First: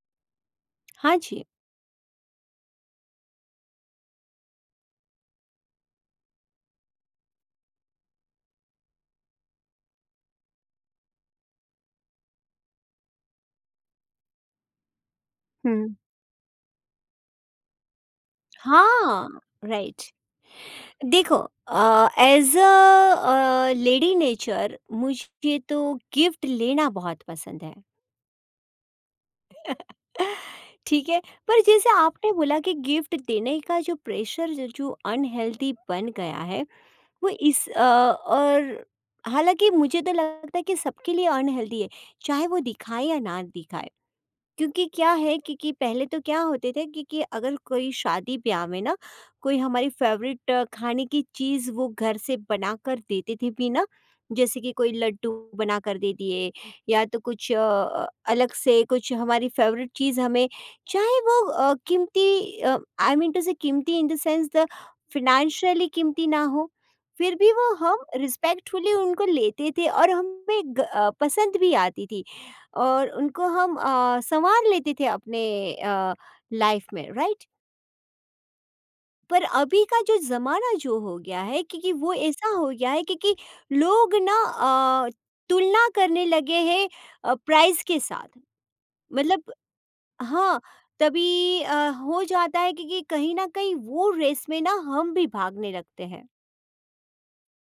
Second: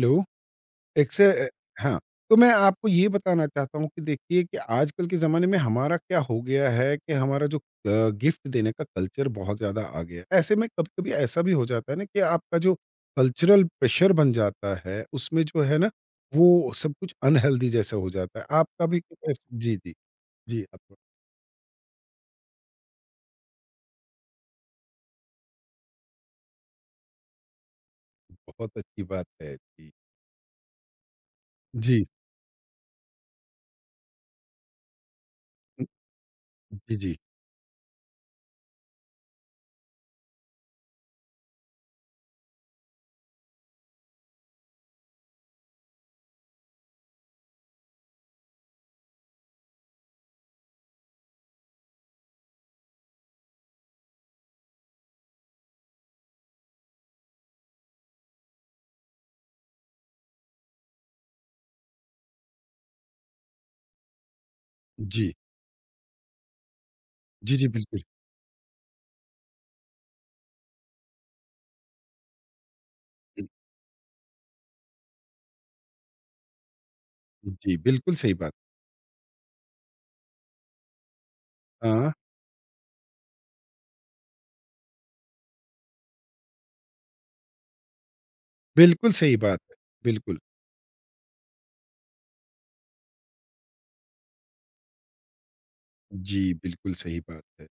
Hello. एक हाँ से जी। अ, हाँ, तो मैं आपको ये बताना चाहता हूँ कि देखिए कि आजकल के ज़माने में हमारा क्या हो गया है कि हमारा जो गिफ्ट देने का कल्चर बहुत ज़्यादा आ गया है। ऐसे में कभी-कभी ऐसा भी हो जाता है ना कि आपका जो कल्चरल प्रेशर बन जाता है, उसमें जो है ना, हुँ। वो सब कुछ अनहेल्दी जैसा हो जाता है। आपका भी कुछ ऐस हाँ, जी, जी। राइट। जी, आप देखो, एज़ अ लेडी नेचर मुझे तो गिफ्ट लेना बहुत पसंद है। बहुत अच्छी बात है। जी, ठीक है? पर जैसे जी, आपने बोला कि गिफ्ट देने का जो प्रेशर ज जो अनहेल्दी हुँ, बन गया है, जी, जी, वो इस और हालाँकि मुझे तो लगता है कि सबके लिए अनहेल्दी है, चाहे वो दिखाए या ना दिखाए। क्योंकि क्या है कि पहले तो क्या होते थे कि अगर कोई शादी ब्याह में ना कोई हमारी फेवरेट खाने की चीज़ वो घर से बना कर देते थे भी ना, जैसे कि कोई लड्डू बना कर दे दिए या तो कुछ अलग से कुछ हमारी फेवरेट चीज़ हमें, चाहे वो कीमती, आई मीन टू से कीमती इन द सेंस द जी। फिनेंशियली कीमती ना हो, फिर भी जी, जी, वो बिल्कुल। हम रिस्पेक्टफुली उनको लेते थे और हमें पसंद भी आती थी। और उनको हम संवार लेते थे अपने, अ, लाइफ में राइट। जी, बिल्कुल सही बात। पर अभी का जो ज़माना जो हो गया है, क्योंकि हाँ, वो ऐसा हो गया है क्योंकि लोग ना अ, तुलना करने लगे हैं प्राइस के साथ। बिल्कुल सही मतलब बात है। बिल्कुल। हाँ, तभी हो जाता है क्योंकि कहीं ना कहीं वो रेस में ना हम भी भागने लगते हैं। जी, बिल्कुल सही बात है।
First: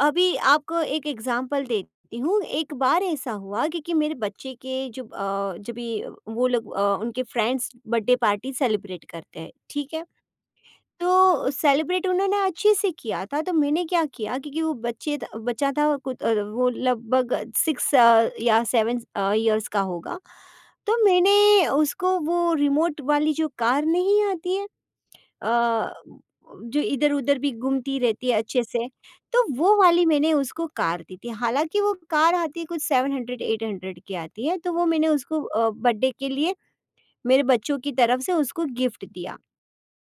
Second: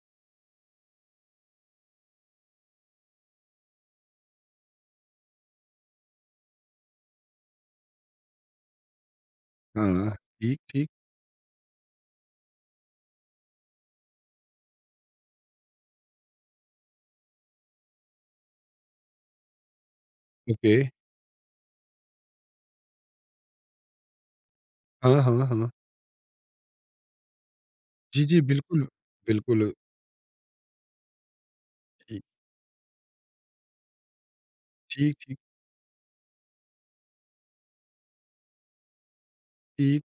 अभी आपको एक एग्जांपल देती हूँ। एक बार ऐसा हुआ क्योंकि मेरे बच्चे के जो जब ये वो लोग उनके फ्रेंड्स बर्थडे पार्टी सेलिब्रेट करते हैं, ठीक है? हाँ, ठीक, ठीक, तो सेलिब्रेट उन्होंने अच्छे से किया था, तो मैंने क्या किया क्योंकि वो बच्चे त बच्चा था, कुछ वो लगभग 6 या 7 इयर्स का होगा। ओके। तो मैंने उसको वो रिमोट वाली जो कार नहीं आती है, हाँ, हाँ, हाँ। अ, जो इधर-उधर भी घूमती जी, रहती है जी, अच्छे बिल्कुल, से, तो बिल्कुल, वो वाली मैंने उसको कार दी थी। हालाँकि वो ठीक, कार आती है कुछ 700 800 की आती है, तो वो मैंने ठीक, ठीक, उसको बर्थडे के लिए मेरे बच्चों की तरफ से उसको गिफ्ट दिया। ठीक।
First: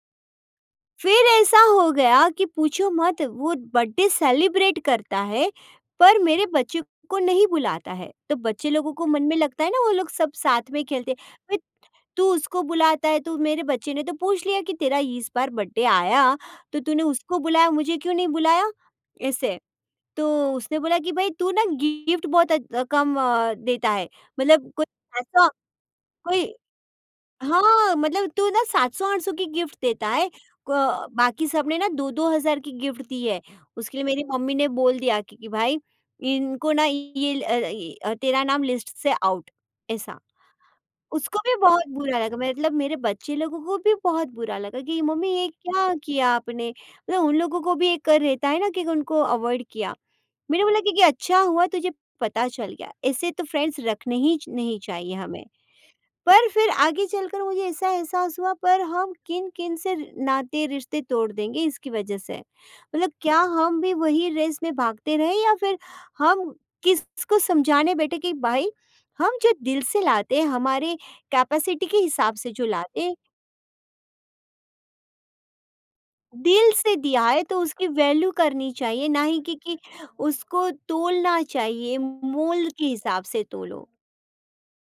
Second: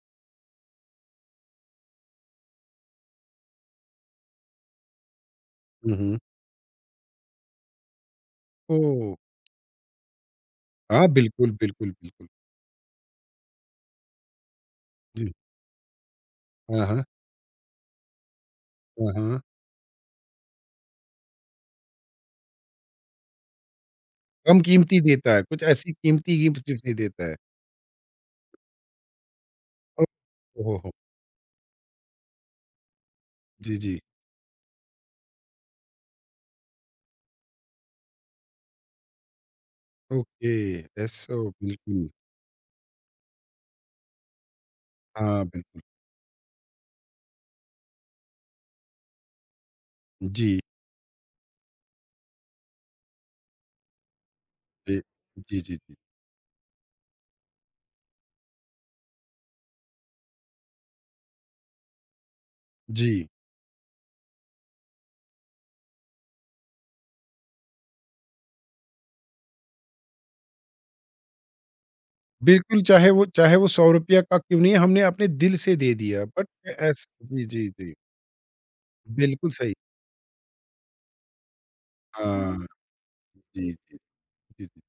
फिर ऐसा हो गया कि पूछो मत, वो बर्थडे सेलिब्रेट करता है, हुँ, हुँ। पर मेरे बच्चे को नहीं बुलाता है। तो बच्चे लोगों को ओह! मन में लगता है ना, वो लोग सब साथ में हाँ, खेलते हैं। बिल्कुल, मैं बिल्कुल, तू बिल्कुल। उसको बुलाता है, तो मेरे बच्चे ने तो पूछ लिया कि तेरा जी, इस बार बर्थडे आया, तो हाँ, हाँ, तूने उसको बुलाया, मुझे क्यों नहीं बुलाया हाँ, हाँ। ऐसे? तो उसने बोला कि भाई तू ना गिफ्ट बहुत कम देता है। कम मतलब कोई कीमती देता है, ऐसा कुछ ऐसी कीमती कोई, गिफ्ट टिप्स नहीं देता है। हाँ मतलब तू ना 700 800 की गिफ्ट ओ देता है हो, हो! को- बाकी सबने ना दो दो हज़ार की गिफ्ट दी है। जी, उसके जी, लिए मेरी मम्मी ने बोल दिया कि भाई इनको ना ये ये, तेरा नाम लिस्ट से आउट, ऐसा। ओके, ऐसा उसको भी बहुत बिल्कुल, बुरा लगा, मतलब मेरे बच्चे लोगों को भी बहुत बुरा लगा कि मम्मी हाँ, ये बिल्कुल। क्या किया आपने? मतलब उन लोगों को भी एक रहता है ना कि उनको अवॉइड किया। जी, मैंने बोला कि अच्छा हुआ तुझे पता चल गया, ऐसे तो फ्रेंड्स रखने ही च नहीं जी, चाहिए हमें। जी, जी, जी। पर फिर आगे चलकर मुझे ऐसा एहसास हुआ, पर हम किन-किन से नाते रिश्ते तोड़ देंगे इसकी वजह से। मतलब जी, क्या हम भी वही रेस में भागते रहे, या फिर हम किसको समझाने बैठे कि भाई हम जो दिल से लाते हैं, हमारे कैपेसिटी के हिसाब से जो बिल्कुल, लाते चाहे हैं, वो चाहे वो ₹100 का क्यों नहीं, हमने अपने दिल से दे दिया, बट दिल से ऐस दिया है जी, तो जी, उसकी जी। वैल्यू करनी चाहिए ना ही बिल्कुल सही। कि उसको तोलना चाहिए, हाँ। मोल के हिसाब से जी, तोलो। जी। जी, जी।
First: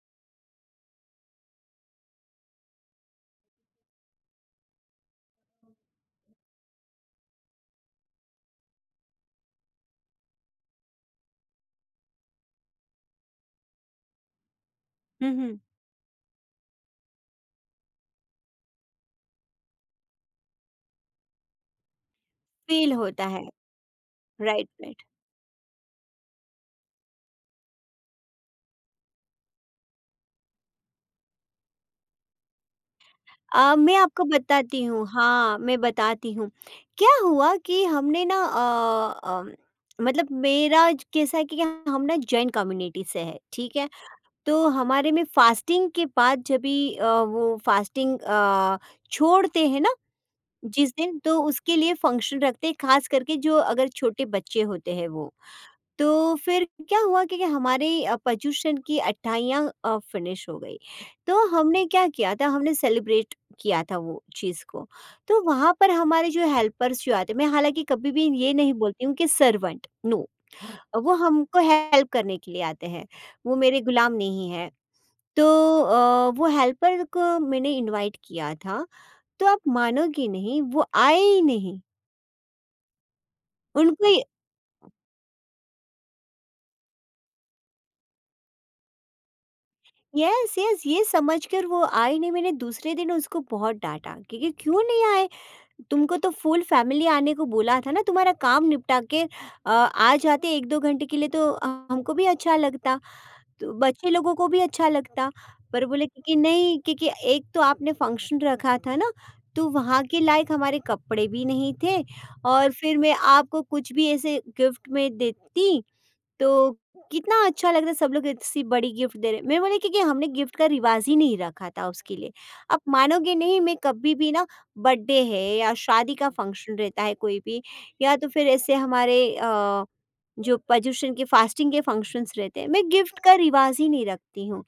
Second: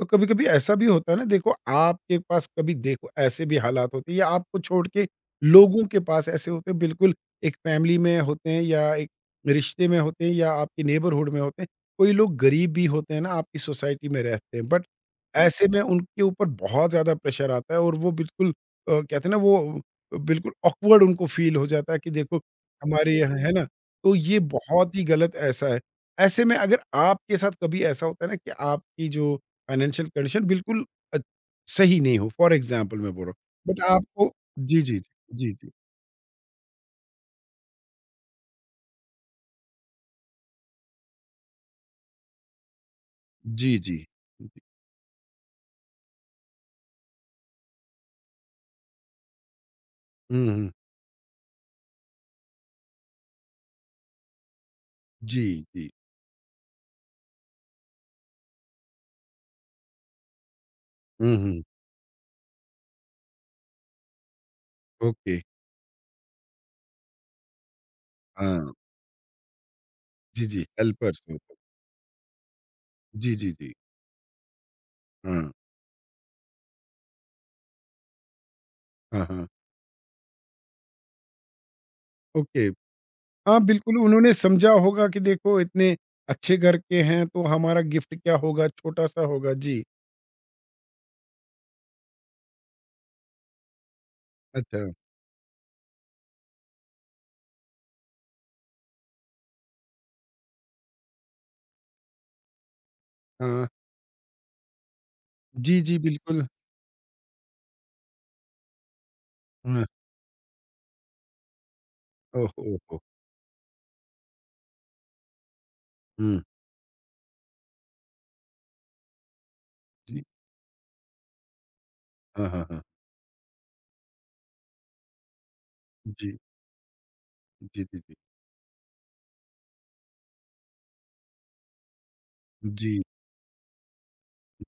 तो कभी-कभी ऐसा भी होता है ना देखो आपके पास कभी देखो ऐसे भी हालात होते हैं या आपको छोड़ के लोगों के पास ऐसे होते हैं बिल्कुल एक फैमिली में होते हैं या एक रिश्ते में होते हैं या आपके नेबरहुड में होते हैं। कोई लोग गरीब भी होते हैं ना आपकी सोसाइटी में रहते हैं बट हुँ, हुँ। ऐसे में उनके ऊपर बहुत ज़्यादा प्रेशर आता है और वो बिल्कुल कहते हैं ना वो बिल्कुल ऑकवर्ड उनको फ़ील हो जाता है कि देखो फ़ील हमारे होता यहाँ है, है ना? तो ये राइट बहुत में। ही गलत ऐसा है। ऐसे में अगर आपके साथ कभी ऐसा होता है ना कि आपकी जो फाइनेंशियल कंडीशन बिल्कुल अ, सही नहीं हो, फॉर एग्ज़ाम्पल मैं बोल रहा हूँ। बट मैं आपको आपको जी, बताती जी, हूँ, जी, हाँ, जी, मैं बताती हूँ। क्या हुआ कि हमने ना मतलब मेरा कैसा है कि हम ना जैन कम्युनिटी से है, ठीक जी, है? जी, जी। तो हमारे में फ़ास्टिंग के बाद जब भी वो फ़ास्टिंग छोड़ते हैं ना हुँ, हुँ। जिस दिन, तो उसके लिए फ़ंक्शन रखते हैं, ख़ास करके जो अगर छोटे बच्चे होते हैं वो। जी, जी। तो फिर क्या हुआ कि हमारे पर्यूषण की अट्ठाइयाँ फिनिश हो गई। हुँ, तो हुँ। हमने क्या किया था, हमने सेलिब्रेट किया था वो चीज़ को। ओके। तो वहाँ पर हमारे जो हेल्पर्स जो आते, मैं हालाँकि कभी भी ये हाँ। नहीं बोलती हूँ कि सर्वेंट, नो। जी, जी, वो हेल्पर्स होते हैं। हमको हेल्प करने के लिए आते हैं, जी, जी, वो जी। मेरे गुलाम नहीं हैं। तो हाँ, वो हेल्पर को मैंने इनवाइट किया था, हाँ, तो हाँ। आप मानोगे नहीं, वो आए ही नहीं। ओके। हाँ, बिल्कुल उनको, उन्होंने समझा होगा कि देखो इतने अच्छे घर के हैं तो हमारा गिफ्ट क्या होगा, छोटा-सा होगा। जी, यस यस ये समझकर वो आई नहीं। मैंने दूसरे दिन उसको बहुत डांटा क्योंकि क्यों अच्छा। नहीं आए? तुमको तो फुल फैमिली आने को बोला था ना, तुम्हारा काम निपटा के आ जाते एक दो घंटे के लिए, तो हमको भी अच्छा लगता, हाँ। तो बच्चे लोगों को भी अच्छा लगता। जी, पर जी, बोले कि बिल्कुल। नहीं क्योंकि एक तो आपने फंक्शन रखा था ना, तो हाँ। वहाँ के लायक हमारे कपड़े भी नहीं थे, ओह और हो, फिर हो! मैं आपको कुछ भी ऐसे गिफ्ट में देती, हुँ। तो कितना अच्छा लगता, सब लोग इतनी बड़ी गिफ्ट दे रहे। मैं बोले कि जी। हमने गिफ्ट का रिवाज ही नहीं रखा था उसके लिए। हाँ, हाँ, आप हाँ। मानोगे नहीं, मैं कभी भी ना, बर्थडे है या शादी का जी। फंक्शन रहता है कोई भी, जी, जी, जी। या तो फिर ऐसे हमारे जो पर्युषण के फास्टिंग के फंक्शंस रहते हैं, मैं जी। गिफ्ट का रिवाज ही नहीं रखती हूँ।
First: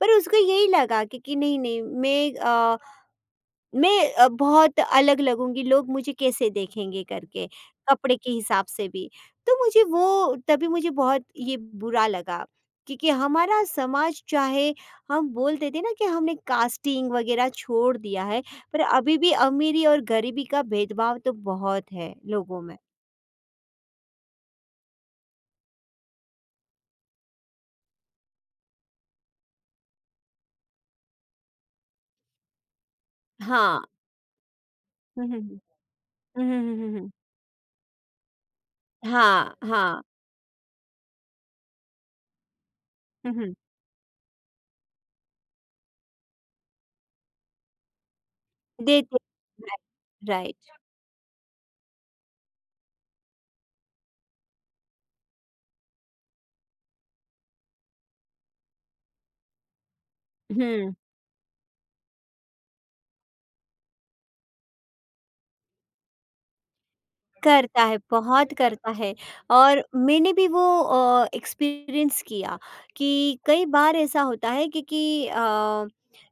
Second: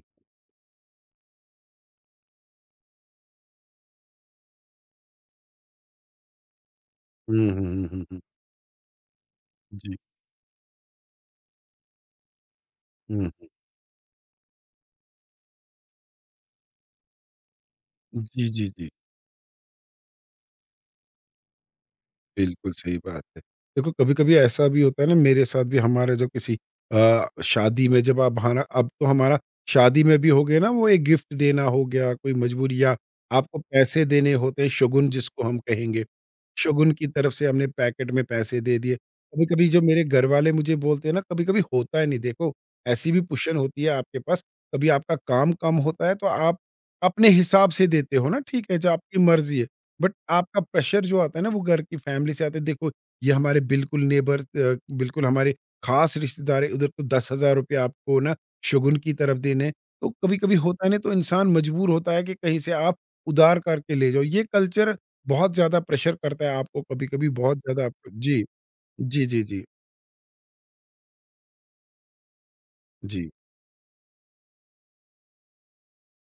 पर उसको यही लगा कि नहीं नहीं मैं बहुत अलग लगूंगी, लोग मुझे कैसे देखेंगे हुँ, करके, हुँ, हुँ, हुँ, कपड़े हुँ। के हिसाब से भी। तो मुझे जी। वो, तभी मुझे बहुत ये बुरा लगा, क्योंकि हुँ। हमारा समाज चाहे हम बोलते थे ना कि हमने कास्टिंग वगैरह छोड़ दिया है, जी, जी, पर जी। अभी भी अमीरी और गरीबी का भेदभाव तो बहुत है लोगों बिल्कुल में। सही बात है। देखो कभी-कभी ऐसा भी होता है ना मेरे साथ भी हमारे जो किसी शादी में जब आप हमारा अब तो हमारा शादी में भी हो गया ना वो एक गिफ्ट देना हो गया, कोई मजबूरी या आपको हाँ, पैसे देने होते हैं शगुन हम्म जिसको हम हम्म कहेंगे। हम्म हम्म शगुन हम्म की हम्म। तरफ से हमने पैकेट में पैसे दे दिए। हाँ, कभी-कभी जो हाँ। मेरे घर वाले मुझे बोलते हैं ना कभी-कभी होता है नहीं देखो, ऐसी भी हुँ, हुँ। पुशन होती है आपके पास, कभी आपका काम कम होता है तो आप अपने हिसाब से देते हो ना ठीक है, जो देते, आपकी मर्ज़ी है। But right, right. आपका प्रेशर जो आता है ना वो घर की फैमिली से आता है देखो ये हमारे बिल्कुल नेबर्स बिल्कुल हमारे खास रिश्तेदार है उधर तो 10 हजार रुपये आपको ना शगुन की तरफ देने हैं। तो कभी कभी होता है हुँ, ना तो इंसान मजबूर होता है कि कहीं से आप उधार करके ले जाओ ये कल्चर बहुत ज्यादा प्रेशर करता है आपको कभी कभी बहुत करता ज्यादा है, आपको जी बहुत करता है। जी जी जी और मैंने भी वो एक्सपीरियंस किया जी कि कई बार ऐसा होता है कि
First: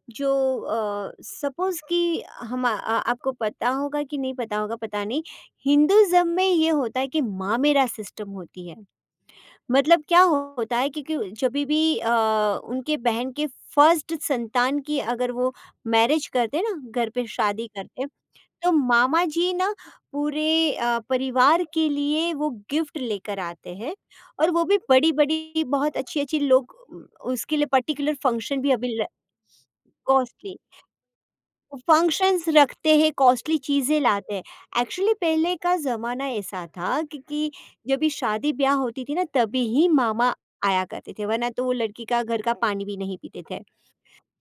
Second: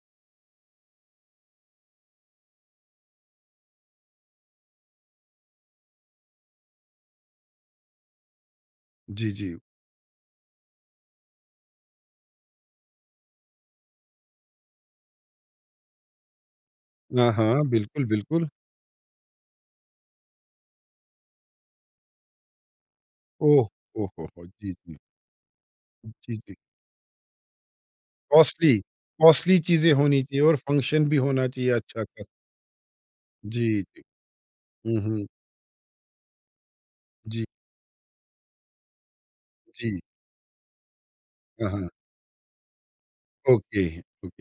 जो सपोज़ कि हम आपको पता होगा कि नहीं पता होगा, पता नहीं, हिंदुइज़्म में ये होता है कि मामेरा सिस्टम होती है। जी जी मतलब क्या होता है क्योंकि जभी भी उनके बहन के फर्स्ट संतान की अगर वो मैरिज करते ना, घर पे हाँ हाँ शादी बिल्कुल करते, बिल्कुल तो मामा जी ना पूरे परिवार के लिए वो गिफ्ट लेकर ओह आते हैं। ओह हो और वो जी भी जी बड़ी बड़ी बहुत अच्छी जी अच्छी जी लोग उसके लिए पर्टिकुलर फंक्शन भी कॉस्टली अभी कॉस्टली चीजें होनी चाहिए और कॉस्टली फंक्शन भी होना चाहिए अच्छा अच्छा। फंक्शंस रखते हैं, कॉस्टली जी, चीज़ें जी। लाते हैं। हुँ, एक्चुअली हुँ। पहले का ज़माना ऐसा था जी, क्योंकि जब भी शादी-ब्याह होती थी ना, तभी ही जी। मामा आया करते थे, वरना तो हाँ, वो हाँ। लड़की का घर का पानी भी नहीं पीते थे। ओके,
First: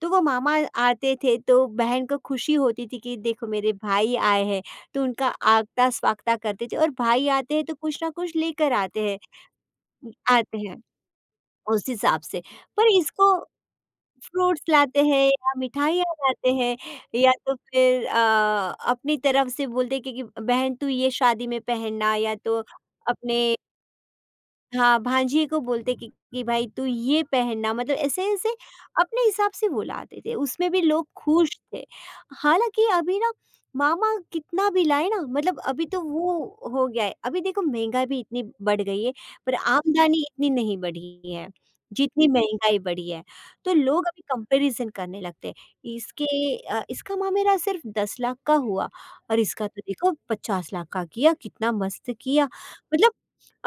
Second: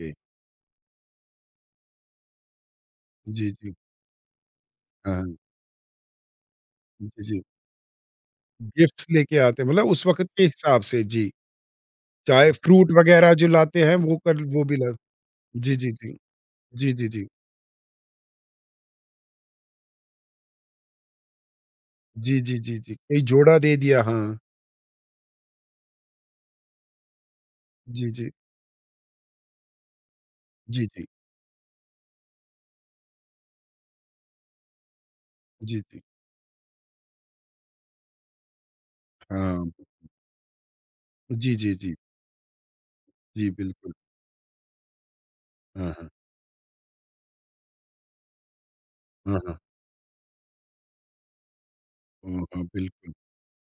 तो वो मामा आते थे तो बहन को खुशी होती थी कि देखो जी, मेरे जी। भाई आए हैं, तो हाँ, उनका हाँ। आगता-स्वागता करते थे, और जी, भाई जी। आते हैं तो कुछ ना कुछ लेकर आते गिफ्ट्स हैं, लेके आते हैं मतलब उस वक़्त के आते हैं हिसाब से जी। उस हिसाब से। चाहे पर फ्रूट वग़ैरह इसको, जो लाते हैं वो कर फ्रूट्स वो भी ला लाते हैं या जी, जी, मिठाइयाँ जी। लाते हैं, जी, जी, जी। या तो फिर अपनी तरफ से बोलते हैं कि बहन तू ये शादी में पहनना, या जी, तो जी, जी, जी। कोई अपने जोड़ा दे दिया हाँ। हाँ, भांजिए को बोलते कि भाई तू ये पहनना, मतलब जी, जी। ऐसे-ऐसे अपने हिसाब से वो लाते थे, उसमें भी जी, जी। लोग खुश थे। हालाँकि अभी ना मामा कितना भी लाए ना, मतलब जी, अभी तो जी। वो हो गया है, अभी देखो महँगाई भी इतनी बढ़ गई है, पर हाँ। आमदनी इतनी नहीं बढ़ी है, जी, जी, जी। जितनी महँगाई बढ़ी है। जी, तो बिल्कुल। लोग अभी कंपैरिज़न करने लगते हैं, हाँ, हाँ। इसके इसका मामेरा सिर्फ 10 लाख का हुआ, और हाँ, हाँ। इसका तो देखो 50 लाख का किया, कितना मस्त हाँ, किया। हाँ। मतलब बिल्कुल।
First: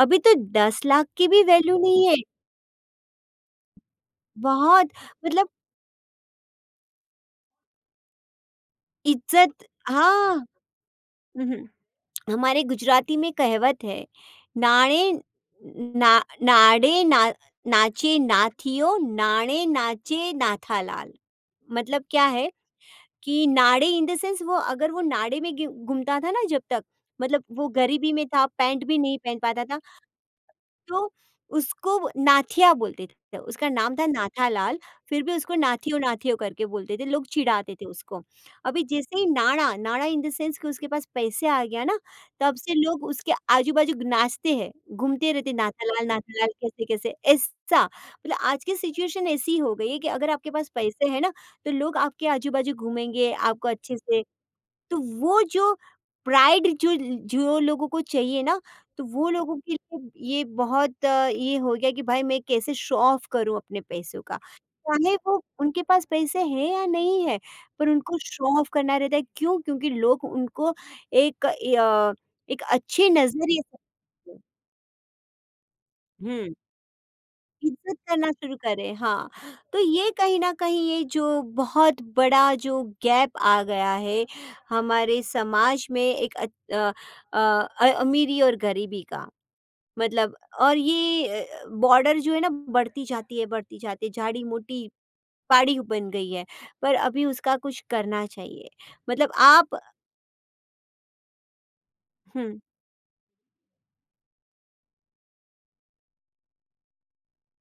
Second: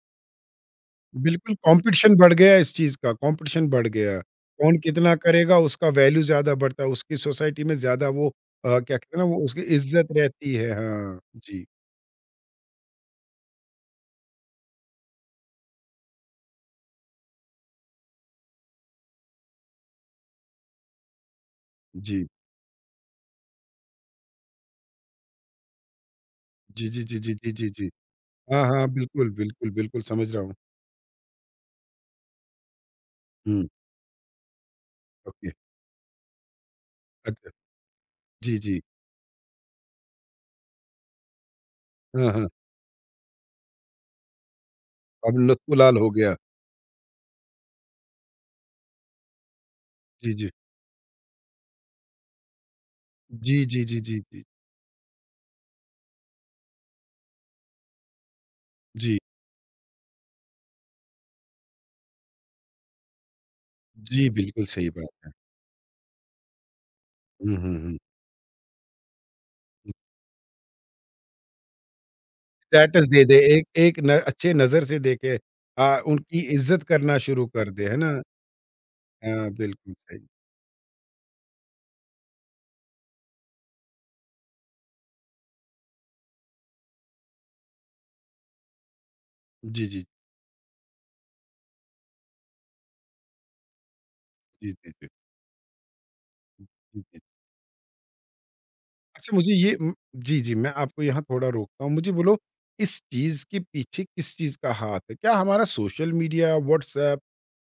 अभी तो 10 लाख की भी बिल्कुल वैल्यू नहीं कॉम्पिटिशन है, बढ़ गया है इस चीज़ का, कॉम्पिटिशन बढ़ गया है। कौन बहुत, कितना मतलब करेगा उसका वैल्यू ज़्यादा बढ़ता है, उसकी सोसाइटी में ज़्यादा वो क्या कहते हैं ना वो उसकी इज़्ज़त इज़्ज़त हाँ। रहती है। हाँ, जी, उहुँ, हमारे गुजराती में कहावत है, नाणे ना नाड़े ना नाचे नाथियो, नाणे नाचे नाथालाल। मतलब क्या जी। है कि नाड़े इन द सेंस, वो अगर वो नाड़े में घी घूमता था ना जब तक, जी, जी, जी, जी, मतलब जी, वो जी, जी। गरीबी में था, हाँ, पैंट हाँ, भी नहीं बिल्कुल, पहन पाता बिल्कुल, था। बिल्कुल समझ रहा हूँ। तो उसको वो नाथिया बोलते थे। हुँ, उसका नाम था नाथालाल, फिर भी ओके, उसको नाथियो नाथियो करके बोलते थे, लोग अच्छा। चिढ़ाते थे उसको। जी, जी। अभी जैसे ही नाणा नाणा इन द सेंस कि उसके पास पैसे आ गया ना, हाँ, हाँ, तब से लोग उसके आजू-बाजू नाचते हैं, घूमते अब रहते, लत-गुलाल नाथालाल हो गया। नाथालाल कैसे-कैसे ऐसा। मतलब आज की सिचुएशन ऐसी हो गई है कि अगर जी, जी। आपके पास पैसे हैं ना, तो लोग आपके आजू-बाजू घूमेंगे, जी, आपको जी, अच्छे जी, जी, से। जी। तो वो जो प्राइड जो जो लोगों को चाहिए ना, तो जी, वो लोगों के लिए ये बहुत ये हो गया कि भाई मैं कैसे शो ऑफ करूँ अपने पैसों जी, का। बिल्कुल सही बात चाहे है। वो उनके पास पैसे हैं या नहीं है, हुँ, हुँ, पर हुँ, उनको शो ऑफ करना रहता है। क्यों? क्योंकि हुँ। लोग उनको एक य एक स्टेटस अच्छी दे दे, नज़रिए एक से, एक न अच्छे नज़र से देखे, उनकी हुँ। इज़्ज़त करना शुरू कर दे, है इज़्ज़त ना? करना शुरू करें, हाँ। हाँ, तो बिल्कुल ये सही। कहीं न कहीं ये जो बहुत बड़ा जो गैप आ गया है हमारे समाज में एक अ अमीरी और गरीबी का। जी, जी। मतलब और ये बॉर्डर जो है ना, बढ़ती जाती है, जी, झाड़ी-मोटी जी, जी। पहाड़ी बन गई है, पर जी, जी। अभी उसका कुछ करना चाहिए। मतलब अच्छा मुझे ये आप, जी, जी, मैं आपको यहाँ थोड़ा रोकता हूँ। मुझे बोलो हुँ, इस चीज़ के पीछे किस चीज़ का हाथ है? क्या हमारा social media, WhatsApp,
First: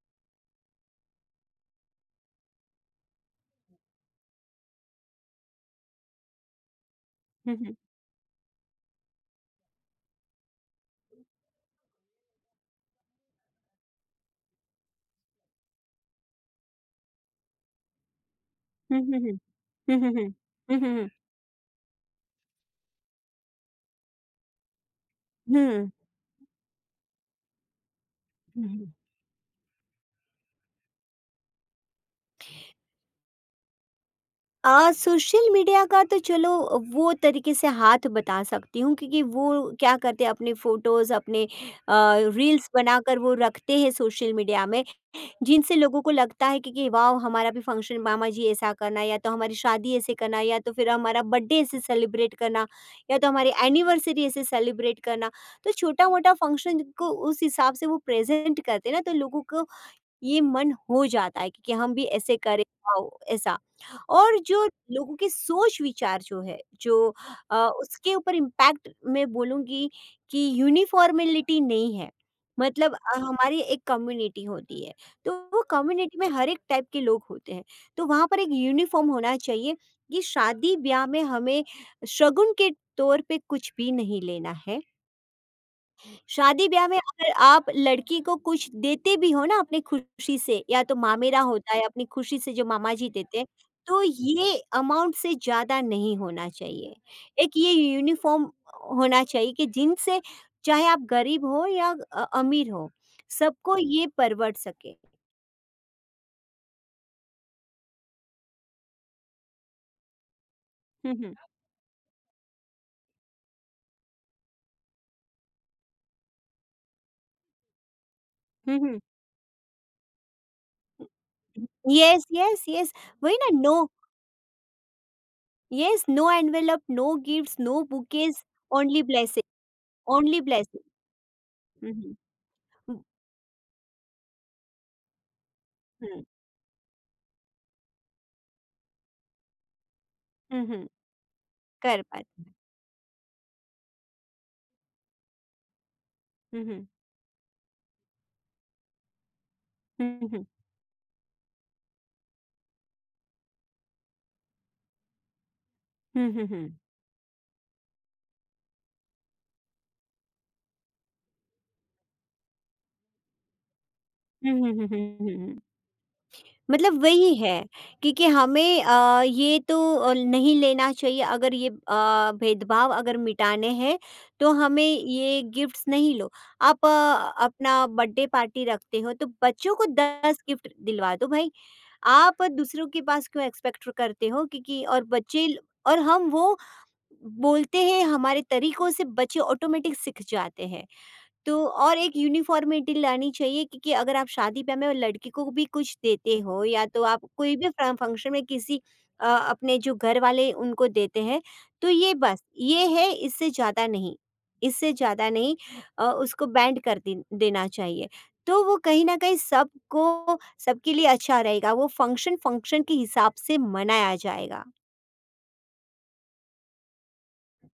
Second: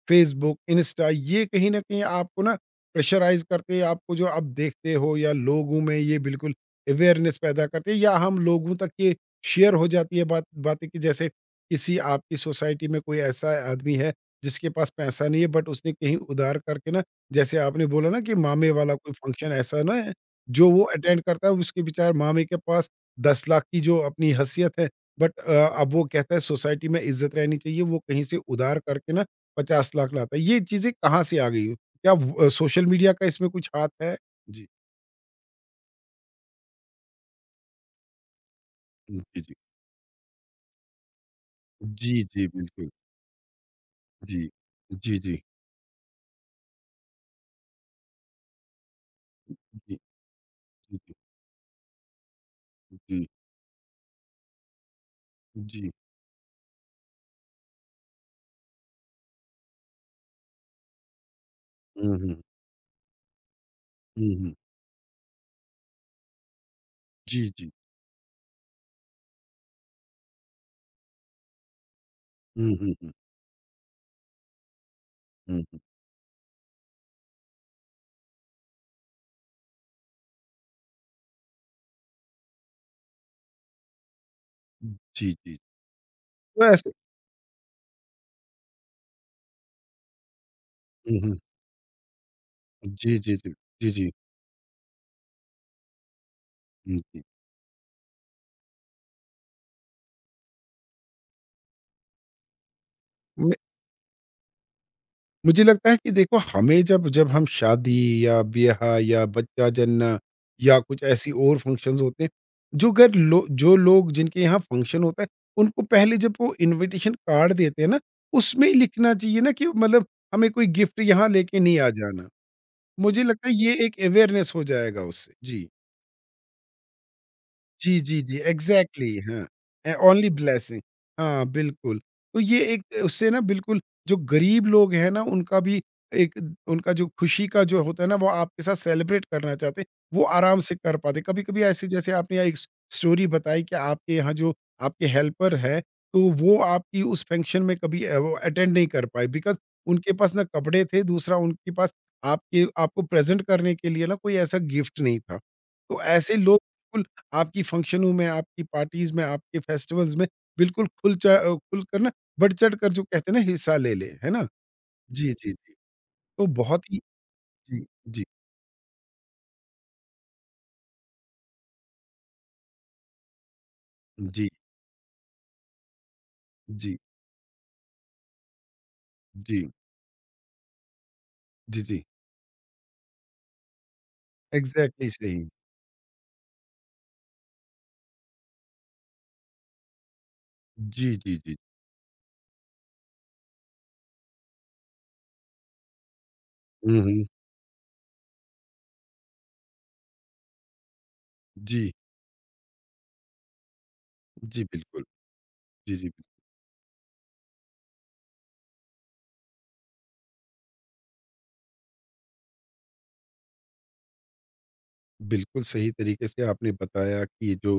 Facebook, Insta ये कहीं न कहीं आपको ना प्रेशराइज़ करते हैं, आपको जो आप देखते हो या लोगों में ये बिल्कुल अवेयरनेस हुँ, पैदा हुँ। करते हैं या हम लोगों तक ये शेयर हो जाती है बात बातें कि जैसे किसी आपकी सोसाइटी में कोई ऐसा आदमी है जिसके पास पैसा नहीं है बट उसने कहीं उधार करके ना जैसे आपने बोला ना कि मामे वाला हुँ, कोई हुँ, हुँ। फंक्शन ऐसा ना हुँ, है, हुँ, हुँ। जो हुँ, वो हुँ, हुँ। अटेंड करता है उसके बेचारे मामे के पास 10 लाख की जो अपनी हैसियत है बट अब वो कहता है सोसाइटी में इज्जत रहनी चाहिए वो कहीं से हुँ, उधार हुँ, हुँ। करके ना 50 लाख लाता है। ये चीज़ें कहाँ से आ गई? क्या व सोशल मीडिया का इसमें कुछ हाथ है? जी। आ, सोशल मीडिया का तो चलो, वो तरीके से हाथ बता सकती हूँ क्योंकि जी, वो जी। क्या करते हैं अपने फोटोज़, अपने आ, जी, जी, रील्स बिल्कुल। बनाकर वो रखते हैं सोशल जी। मीडिया में, जी, जी। जिनसे लोगों को लगता है कि वाह हमारा भी फंक्शन मामा जी ऐसा करना, या तो हमारी शादी जी, ऐसे करना, या तो फिर जी, हमारा बर्थडे ऐसे सेलिब्रेट करना, या तो जी, हमारी एनिवर्सरी ऐसे सेलिब्रेट करना। तो जी, जी। छोटा मोटा फंक्शन को उस हिसाब से वो प्रेजेंट करते हैं ना, तो लोगों को ये मन हो जाता है कि हम भी हुँ, हुँ। ऐसे करें, वाओ ऐसा। हुँ, और हुँ। जो लोगों के सोच विचार जो है जो जी, अ, जी। उसके ऊपर इम्पैक्ट मैं बोलूँगी कि यूनिफ़ॉर्मेलिटी नहीं है। हुँ, हुँ, मतलब हुँ, हमारी एक कम्युनिटी होती है, तो हुँ, वो हुँ। कम्युनिटी में हर एक टाइप के लोग होते हैं, तो वहाँ पर एक यूनिफ़ॉर्म होना चाहिए कि शादी-ब्याह में हमें शगुन के तौर पे कुछ भी नहीं लेना है। जी, जी। तो शादी-ब्याह ऐसे में अगर आप लड़की को कुछ देते भी हो ना अपनी खुशी से, या तो हुँ, हुँ। मामेरा होता है अपनी खुशी से जो मामा जी जी, जी, देते हैं, जी। जी, तो जी। ये अमाउंट से ज़्यादा नहीं होना चाहिए। हुँ, जी। एक ये यूनिफ़ॉर्म होना चाहिए कि जिनसे चाहे आप गरीब हो या अमीर हो, सबको ये परवट सके। मुझे लगता है कि देखो हमें जब जब हम शादी या ब्याह या बच्चा जन्ना या कुछ हुँ, ऐसी हुँ। और फंक्शंस होते हैं जो घर लो, जो लोग जिनके यहाँ फंक्शन होता है उनको पहले जब वो इनविटेशन कार्ड देते हैं ना उसमें हुँ, हुँ। लिखना चाहिए ना कि मतलब हमें कोई गिफ्ट यहाँ लेके नहीं आ येस, जाना येस, येस। मुझे वही ना, लगता है ये नो, एक अवेयरनेस हो जाएगा उससे जी yes, no envelope, no gifts, no जी, जी, जी, बुकेज, ओनली एग्ज़ैक्टली हाँ, blessing, a only only blessing blessing. हाँ, हुँ, बिल्कुल। हुँ। तो ये एक हुँ, उससे ना बिल्कुल जो गरीब लोग हैं ना, उनका भी हुँ। एक उनका जो खुशी का जो होता है ना, वो आपके साथ सेलिब्रेट करना चाहते हैं, वो आराम हुँ, से हुँ। कर पाते हैं। कभी-कभी ऐसे कर जैसे आपने पाते यहाँ हैं। एक स स्टोरी बताई कि आपके यहाँ जो आपके हेल्पर हैं, तो वो हुँ, हुँ। आपकी उस फंक्शन में कभी वो अटेंड नहीं कर पाए बिकॉज़ उनके हुँ, पास ना हुँ। कपड़े थे, दूसरा उनके पास आपके आपको प्रेज़ेंट करने के लिए ना कोई ऐसा गिफ्ट नहीं था। तो हुँ, ऐसे हुँ, लोग हुँ। बिल्कुल आपकी फंक्शनों में, आपकी पार्टीज़ में, आपके फेस्टिवल्स में बिल्कुल खुल कर ना बढ़-चढ़ कर जो कहते हैं ना हिस्सा ले ले, है ना? हुँ, हुँ, हुँ, हुँ, जी, हुँ, जी, हुँ। जी। तो बहुत ही मतलब वही है जी, जी, क्योंकि हमें ये तो नहीं लेना चाहिए, अगर ये भेदभाव अगर मिटाने हैं जी, तो हमें ये गिफ्ट्स नहीं लो। आप जी, अपना बर्थडे पार्टी रखते हो तो जी, बच्चों को 10 गिफ्ट दिलवा दो भाई। जी, जी। आप दूसरों के पास क्यों एक्सपेक्ट करते हो क्योंकि और एग्ज़ैक्टली सही। बच्चे, और हम वो बोलते हैं, हमारे तरीकों से बच्चे ऑटोमेटिक सीख जाते हैं। जी, जी, जी। तो और एक यूनिफॉर्मिटी लानी चाहिए, क्योंकि अगर आप शादी ब्याह में लड़की को भी कुछ देते हो, या हुँ, तो आप हुँ। कोई भी फंक्शन में किसी अपने जो घर वाले उनको देते हैं, तो जी, ये बस ये है, इससे ज़्यादा नहीं, जी इससे बिल्कुल। ज़्यादा नहीं। जी, जी। उसको बैंड कर देना चाहिए, तो वो कहीं ना कहीं सबको, सबके लिए अच्छा रहेगा, वो फंक्शन फंक्शन के हिसाब से मनाया जाएगा। बिल्कुल सही तरीके से आपने बताया कि जो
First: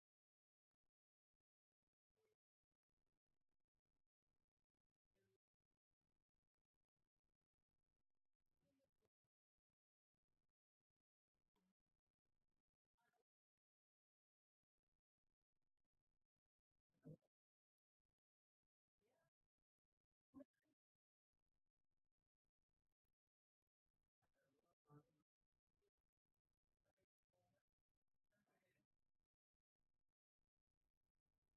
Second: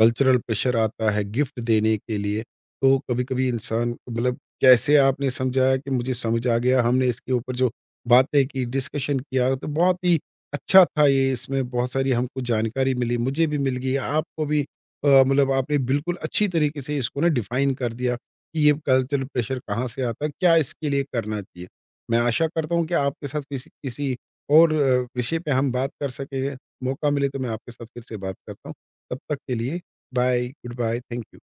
कल्चरल प्रेशर आता है गिफ्ट देने के लिए तो कभी कभी इंसान मतलब कैसे आपने समझाया कि मुझे समझ आ गया हमने इसके ऊपर जो बातें की डिस्कशन किया तो बहुत ही अच्छा था ये इसमें बहुत सारी हमको जानकारी मिली मुझे भी मिल गई आपको भी मतलब आपने बिल्कुल अच्छी तरीके से इसको ना डिफाइन कर दिया कि ये कल्चरल प्रेशर कहाँ से आता है क्या इसके लिए करना चाहिए मैं आशा करता हूँ कि आपके साथ किसी किसी और विषय पे हम बात कर सकें मौका मिले तो मैं आपके साथ फिर से बात करता हूँ। तब तक के लिए bye, good bye, thank you.